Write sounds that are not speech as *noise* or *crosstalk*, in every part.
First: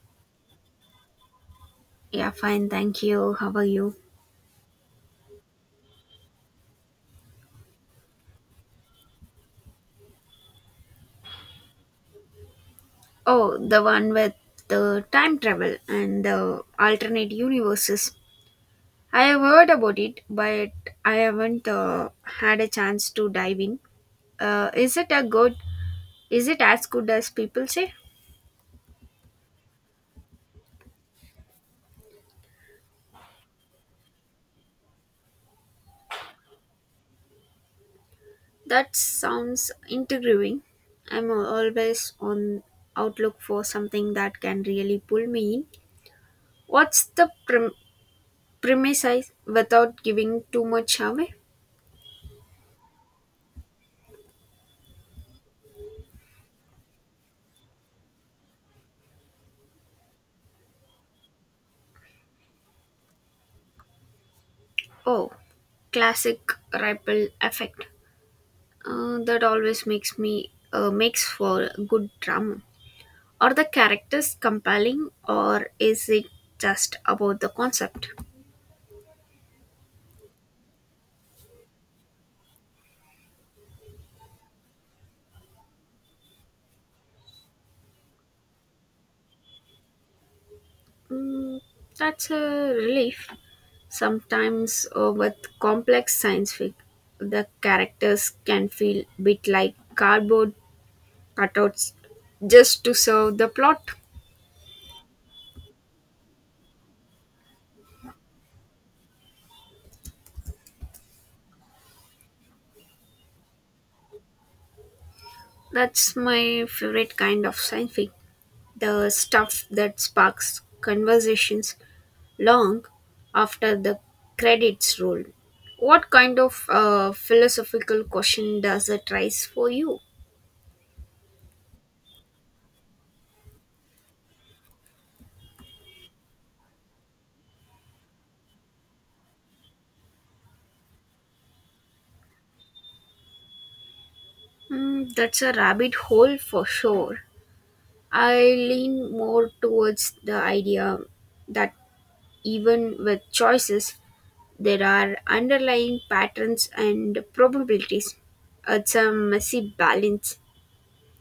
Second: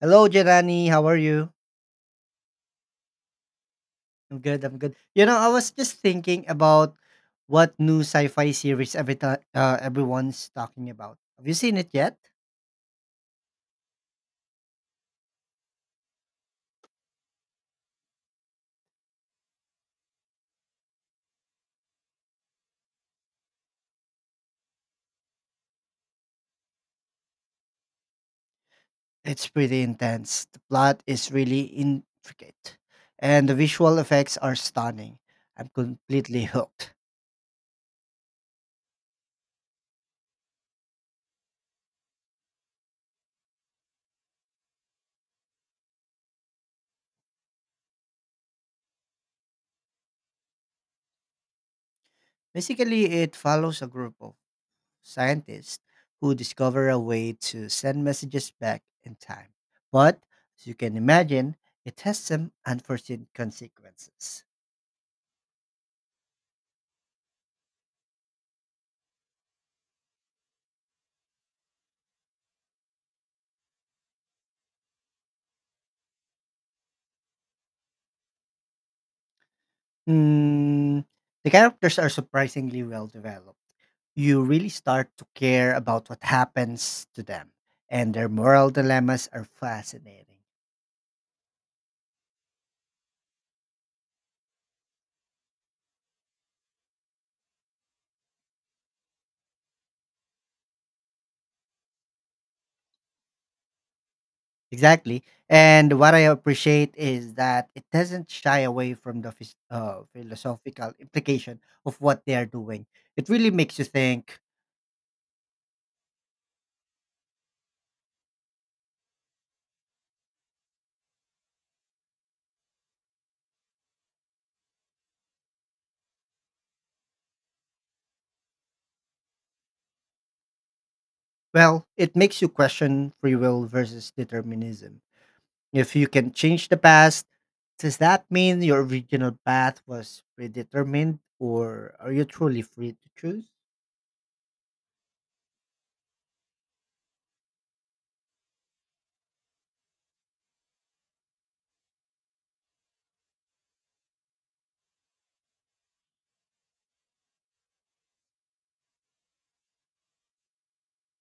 Hello, Jerani. How are you? Yeah, fine, thank you. How are you? I'm good. I'm good. You know, I was just thinking about what new sci-fi series everyone's talking about. Have you seen it yet? Oh, the one with the time travel and the alternate universes. I have heard about it, but I haven't had a chance to dive in. Is it a good? Is it as good as people say? It's pretty intense. The plot is really intricate, and the visual effects are stunning. I'm completely *laughs* hooked. That sounds intriguing. I'm always on outlook for something that can really pull me in. What's the premise without giving too much away? Basically, it follows a group of scientists who discover a way to send messages back in time. But as you can imagine, it has some unforeseen consequences. Oh, classic ripple effect. That always makes me makes for good drama. Are the characters compelling, or is it just about the concept? Hmm, the characters are surprisingly well developed. You really start to care about what happens to them, and their moral dilemmas are fascinating. Mm, that's a relief. Sometimes with complex science fic, the characters can feel a bit like cardboard cutouts just to serve the plot. Exactly. And what I appreciate is that it doesn't shy away from the philosophical implication of what they are doing. It really makes you think, That's my favorite kind of science fic. The stuff that sparks conversations long after the credits roll. What kind of philosophical question does it raise for you? well, it makes you question free will versus determinism. If you can change the past, does that mean your original path was predetermined, or are you truly free to choose? Hmm, that's a rabbit hole for sure. I lean more towards the idea that even with choices, there are underlying patterns and probabilities. It's a messy balance.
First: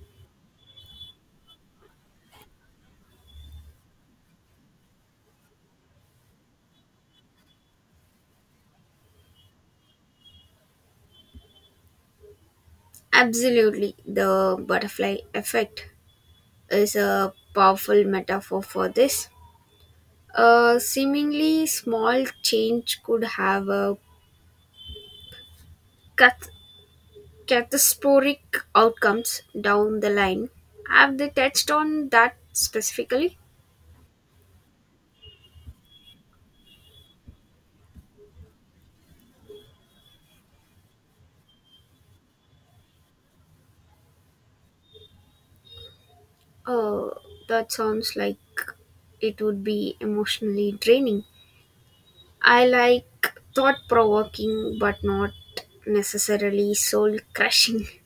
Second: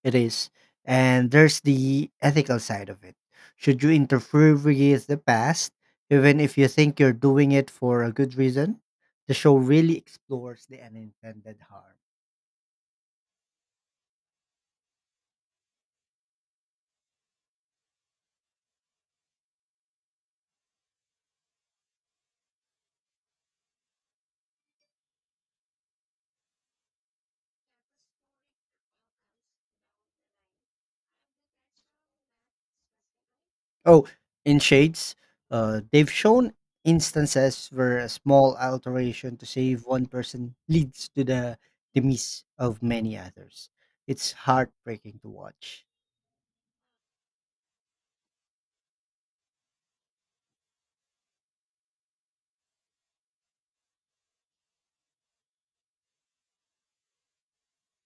It is. And there's the ethical side of it. Should you interfere really with the past, even if you think you're doing it for a good reason? The show really explores the unintended harm. Absolutely, the butterfly effect is a powerful metaphor for this. A seemingly small change could have a cath- catastrophic outcomes down the line. Have they touched on that specifically? Oh, in Shades, they've shown instances where a small alteration to save one person leads to the demise of many others. It's heartbreaking to watch. Oh, that sounds like it would be emotionally draining. I like thought provoking, but not necessarily soul crushing. *laughs*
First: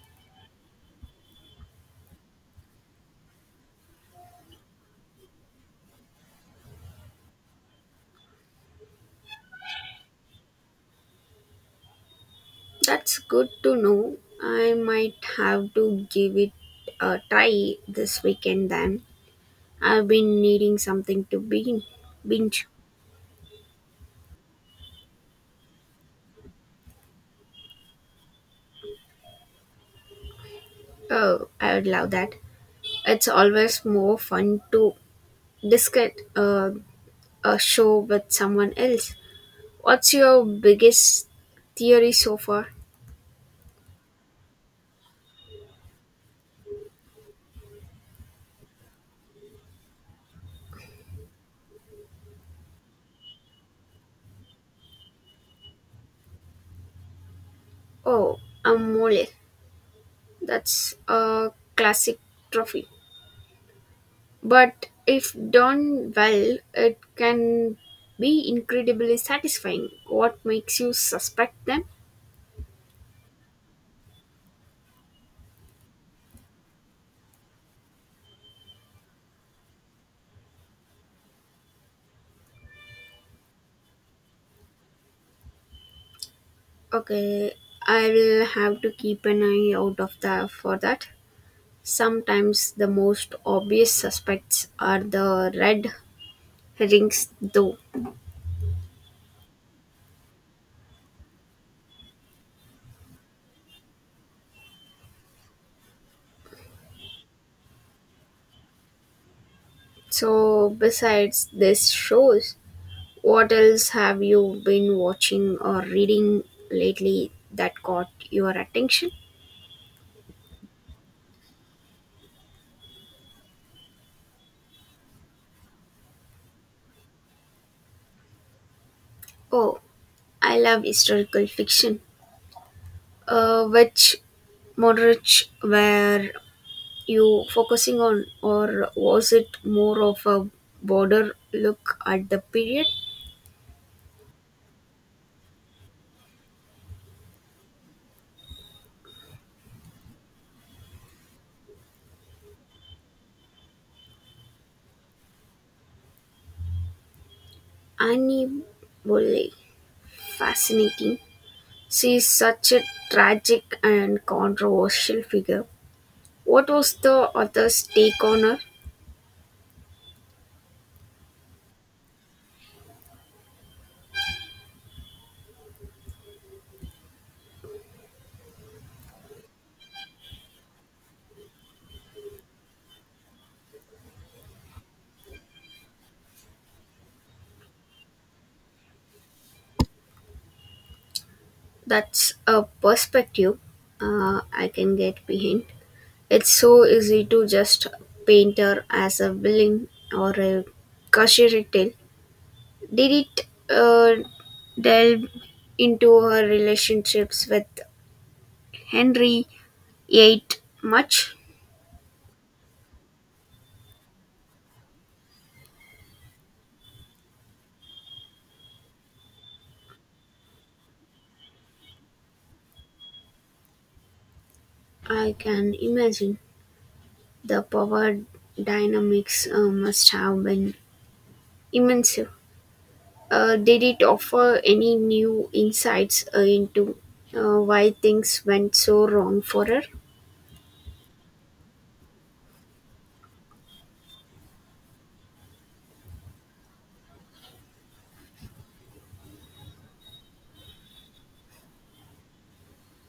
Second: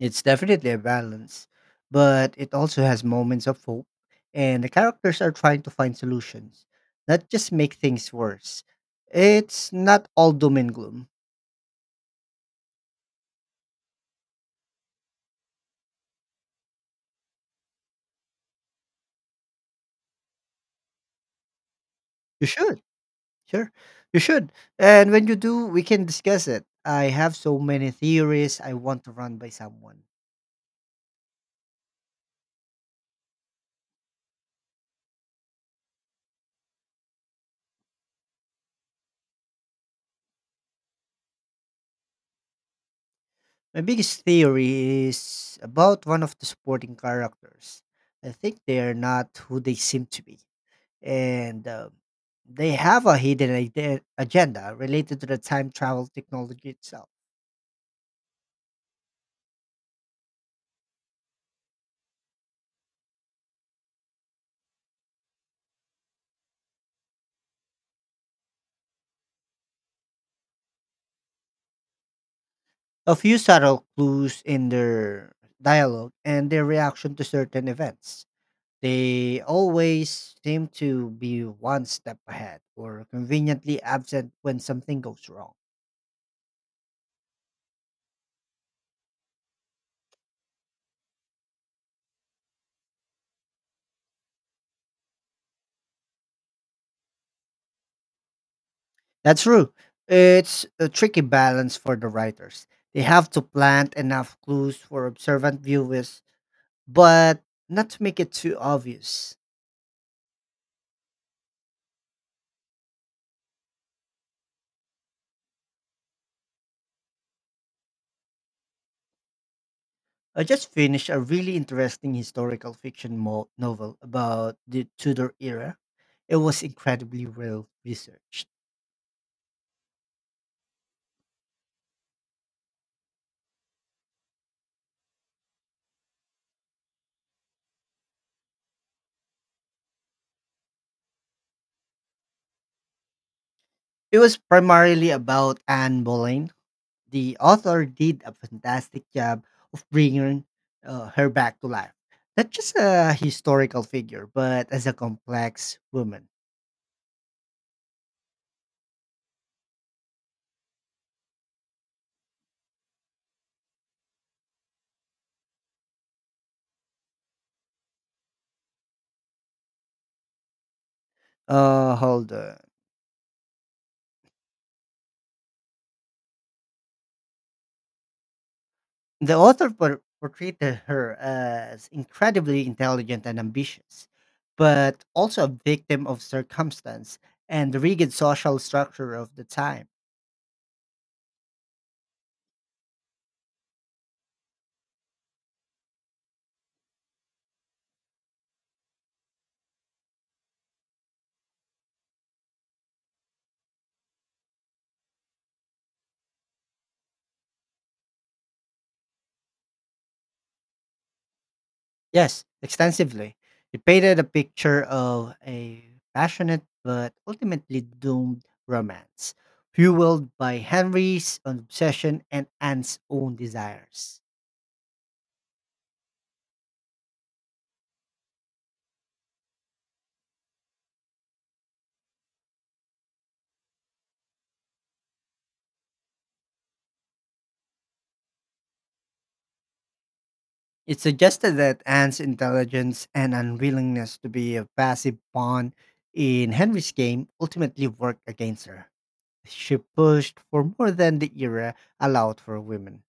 It's definitely a balance, but it also has moments of hope, and the characters are trying to find solutions, not just make things worse. It's not all doom and gloom. That's good to know. I might have to give it a try this weekend then. I've been needing something to You binge. should, sure, you should. And when you do, we can discuss it. I have so many theories I want to run by someone. Oh, I would love that. It's always more fun to discuss a show with someone else. What's your biggest theory so far? My biggest theory is about one of the supporting characters. I think they are not who they seem to be, and they have a agenda related to the time travel technology itself. Oh, Amole. That's a classic trophy. But if done well, it can be incredibly satisfying. What makes you suspect them? A few subtle clues in their dialogue and their reaction to certain events. They always seem to be one step ahead or conveniently absent when something goes wrong. Okay, I will have to keep an eye out of the for that. Sometimes the most obvious suspects are the red herrings though. That's true. It's a tricky balance for the writers. They have to plant enough clues for observant viewers, but not to make it too obvious. So besides these shows, what else have you been watching or reading lately that caught your attention? I just finished a really interesting historical fiction novel about the Tudor era. It was incredibly well researched. Oh, I love historical fiction. Which moderates were you focusing on, or was it more of a broader look at the period? It was primarily about Anne Boleyn. The author did a fantastic job of bringing her back to life. Not just a historical figure, but as a complex woman. Annie Bolle, fascinating. She is such a tragic and controversial figure. What was the author's take on her? Hold on. The author portrayed her as incredibly intelligent and ambitious, but also a victim of circumstance and the rigid social structure of the time. That's a perspective I can get behind. It's so easy to just paint her as a villain or a cautionary tale. Did it uh, delve into her relationships with Henry Eight much? Yes, extensively. It painted a picture of a passionate but ultimately doomed romance, fueled by Henry's obsession and Anne's own desires. I can imagine the power dynamics must have been immense. Did it offer any new insights into why things went so wrong for her? It suggested that Anne's intelligence and unwillingness to be a passive pawn in Henry's game ultimately worked against her. She pushed for more than the era allowed for women.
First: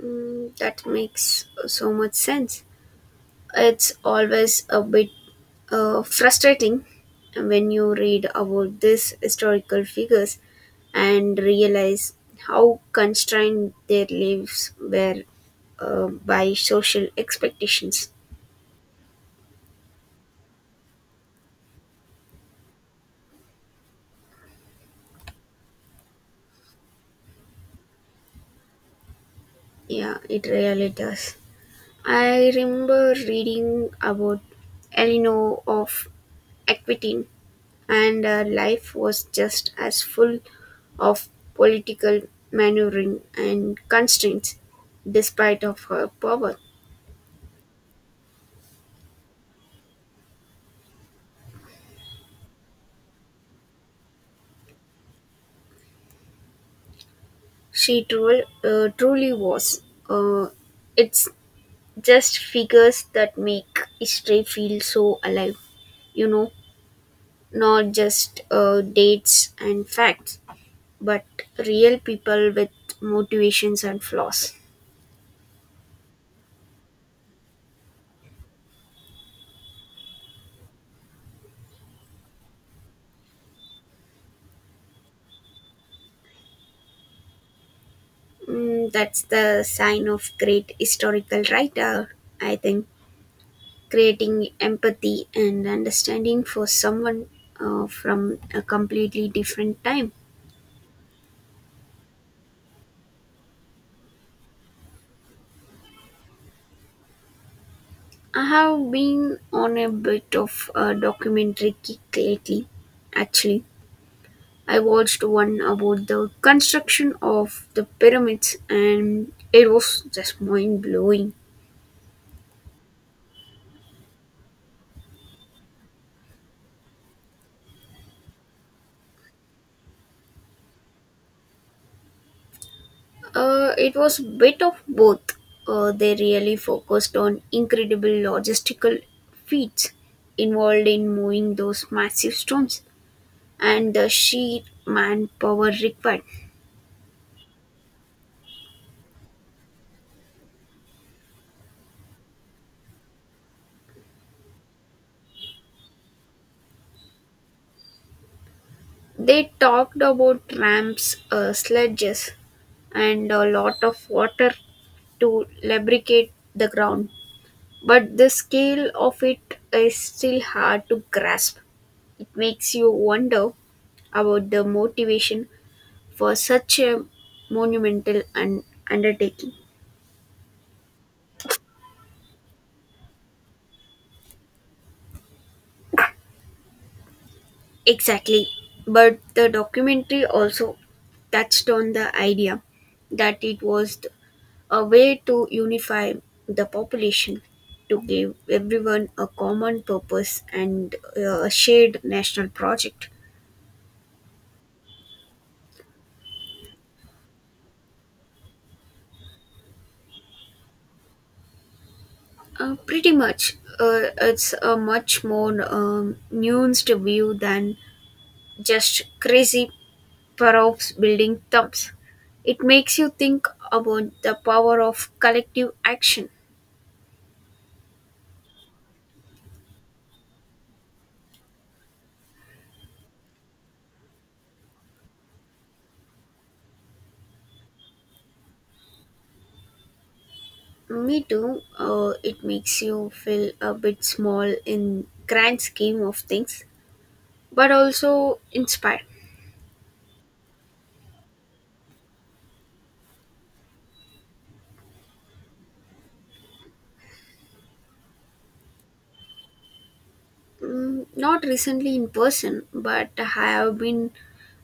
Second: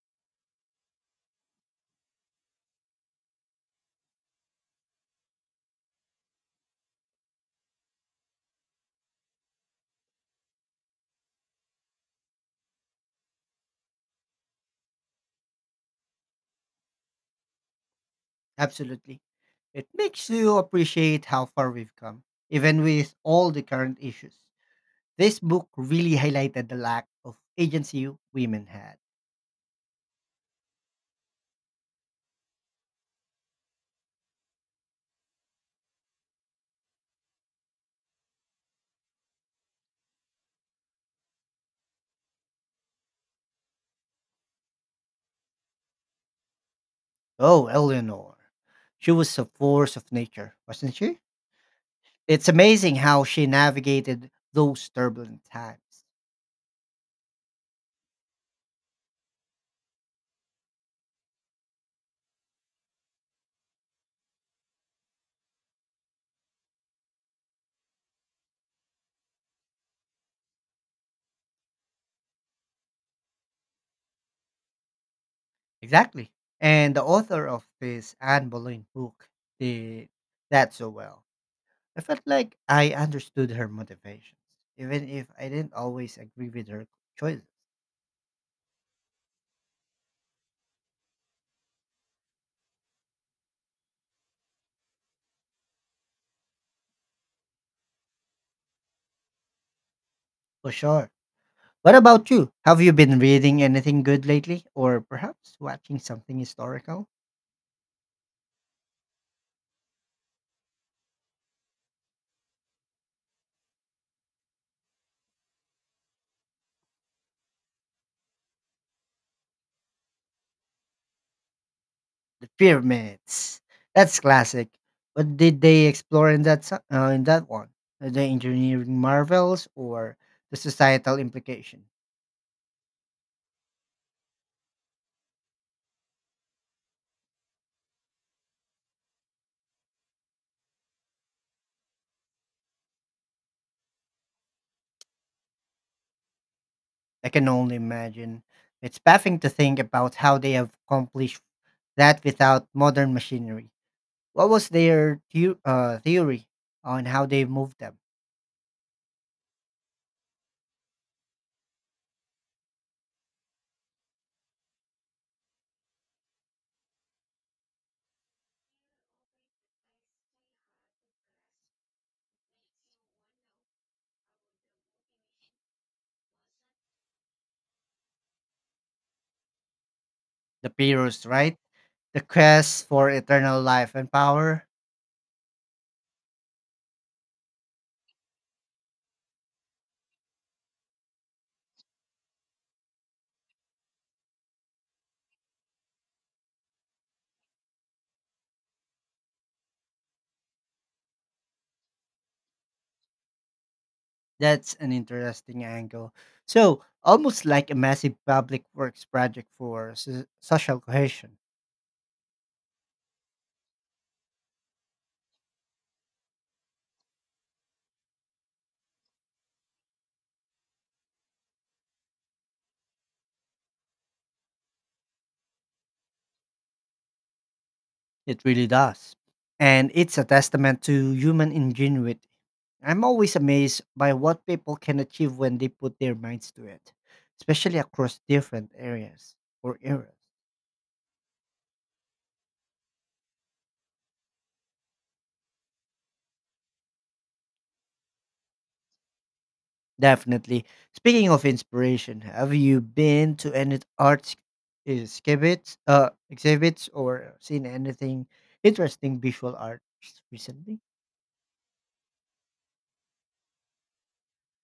Mm, that makes so much sense. It's always a bit frustrating when you read about these historical figures and realize how constrained their lives were by social expectations. Absolutely. It makes you appreciate how far we've come, even with all the current issues. This book really highlighted the lack of agency women had. Yeah, it really does. I remember reading about Eleanor of Aquitaine and life was just as full of political maneuvering and constraints despite of her power. Oh, Eleanor. She was a force of nature, wasn't she? It's amazing how she navigated those turbulent times. She truly, truly was. uh, it's just figures that make history feel so alive you know not just dates and facts but real people with motivations and flaws. Exactly. And the author of this Anne Boleyn book did that so well. I felt like I understood her motivations, even if I didn't always agree with her choices. Mm, that's the sign of great historical writer, I think, creating empathy and understanding for someone from a completely different time. For sure. What about you? Have you been reading anything good lately, or perhaps watching something historical? I have been on a bit of a documentary kick lately. Actually, I watched one about the construction of the pyramids and it was just mind blowing. The pyramids. That's classic. What did they explore in in that one? The engineering marvels or the societal implication? It was bit of both. They really focused on incredible logistical feats involved in moving those massive stones and the sheer manpower required. I can only imagine. It's baffling to think about how they have accomplished that without modern machinery. What was their theory on how they moved them? They talked about ramps, sledges, and a lot of water to lubricate the ground. But the scale of it is still hard to grasp. It makes you wonder about the motivation for such a monumental undertaking. The Pyrrhus, right? The quest for eternal life and power. Exactly. But the documentary also touched on the idea that it was a way to unify the population, to give everyone a common purpose and a shared national project. That's an interesting angle. So, almost like a massive public works project for social cohesion. Pretty much, it's a much more nuanced view than just crazy props building thumbs. It makes you think about the power of collective action. It really does. And it's a testament to human ingenuity. I'm always amazed by what people can achieve when they put their minds to it, especially across different areas or eras. Me too. It makes you feel a bit small in grand scheme of things, but also inspired. Definitely. Speaking of inspiration, have you been to any exhibits or seen anything interesting visual art recently? Mm, not recently in person, but I have been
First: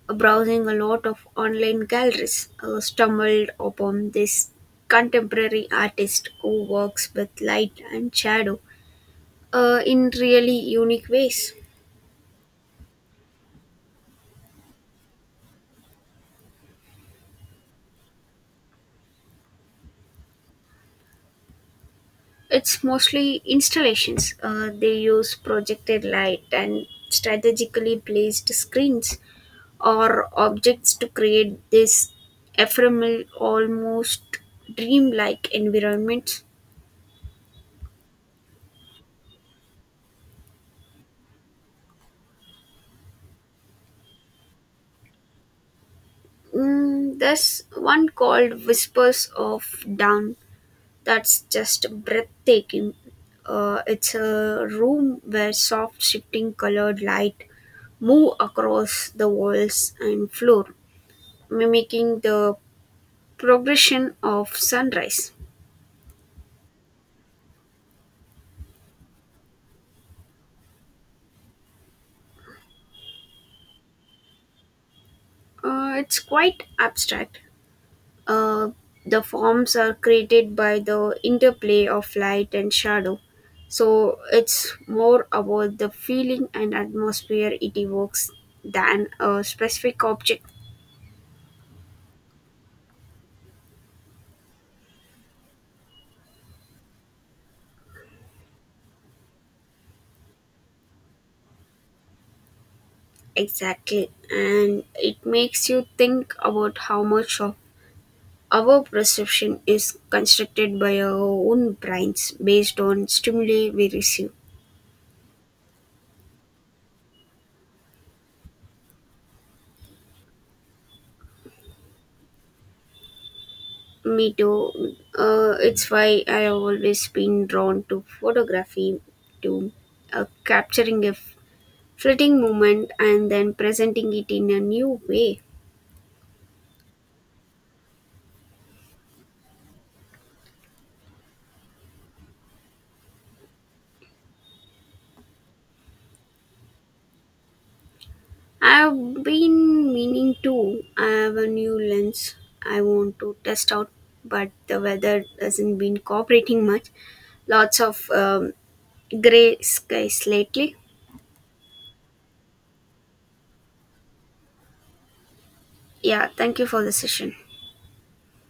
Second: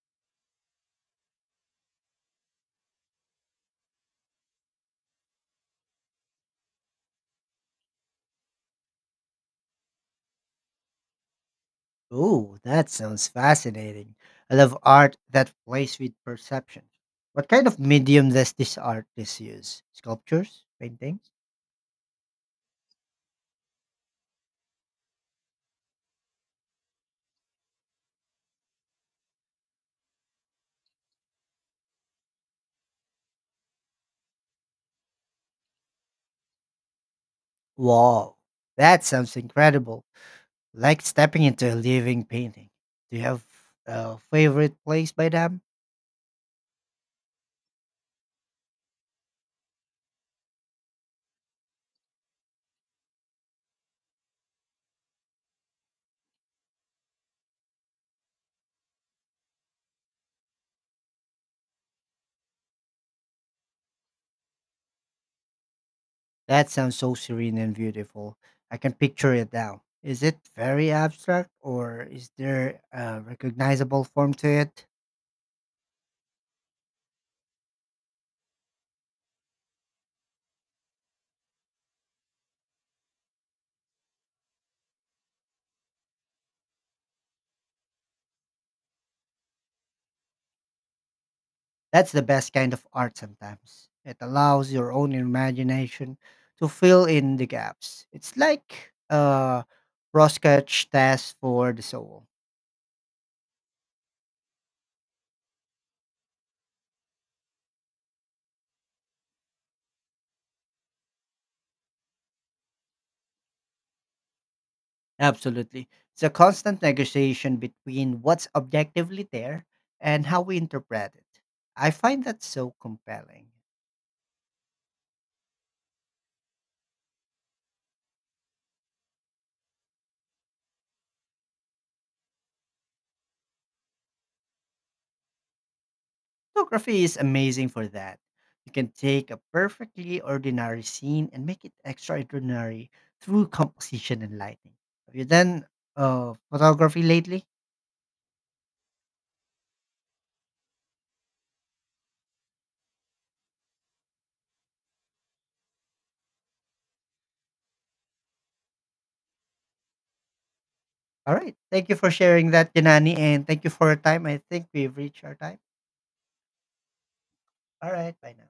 browsing a lot of online galleries. Stumbled upon this contemporary artist who works with light and shadow in really unique ways. Oh, that sounds fascinating. I love art that plays with perception. What kind of medium does this artist use? Sculptures? Paintings? It's mostly installations. They use projected light and strategically placed screens or objects to create this ephemeral, almost dreamlike environments. Wow, that sounds incredible. Like stepping into a living painting. Do you have a favorite place by them? Mm, there's one called Whispers of Dawn that's just breathtaking. It's a room where soft, shifting colored light move across the walls and floor, mimicking the progression of sunrise. That sounds so serene and beautiful. I can picture it now. Is it very abstract, or is there a recognizable form to it? It's quite abstract. Uh, the forms are created by the interplay of light and shadow. So it's more about the feeling and atmosphere it evokes than a specific object. That's the best kind of art sometimes. It allows your own imagination to fill in the gaps. It's like a rough sketch task for the soul. Exactly. And it makes you think about how much of our perception is constructed by our own brains based on stimuli we receive. Absolutely. It's a constant negotiation between what's objectively there and how we interpret it. I find that so compelling. Me too. It's why I always been drawn to photography, to capturing a fleeting moment and then presenting it in a new way. Photography is amazing for that. You can take a perfectly ordinary scene and make it extraordinary through composition and lighting. Have you done photography lately? I've been meaning to. I have a new lens I want to test out, but the weather hasn't been cooperating much. Lots of gray skies lately. All right. Thank you for sharing that, Janani, and thank you for your time. I think we've reached our time. Yeah, thank you for the session. All right. Bye now.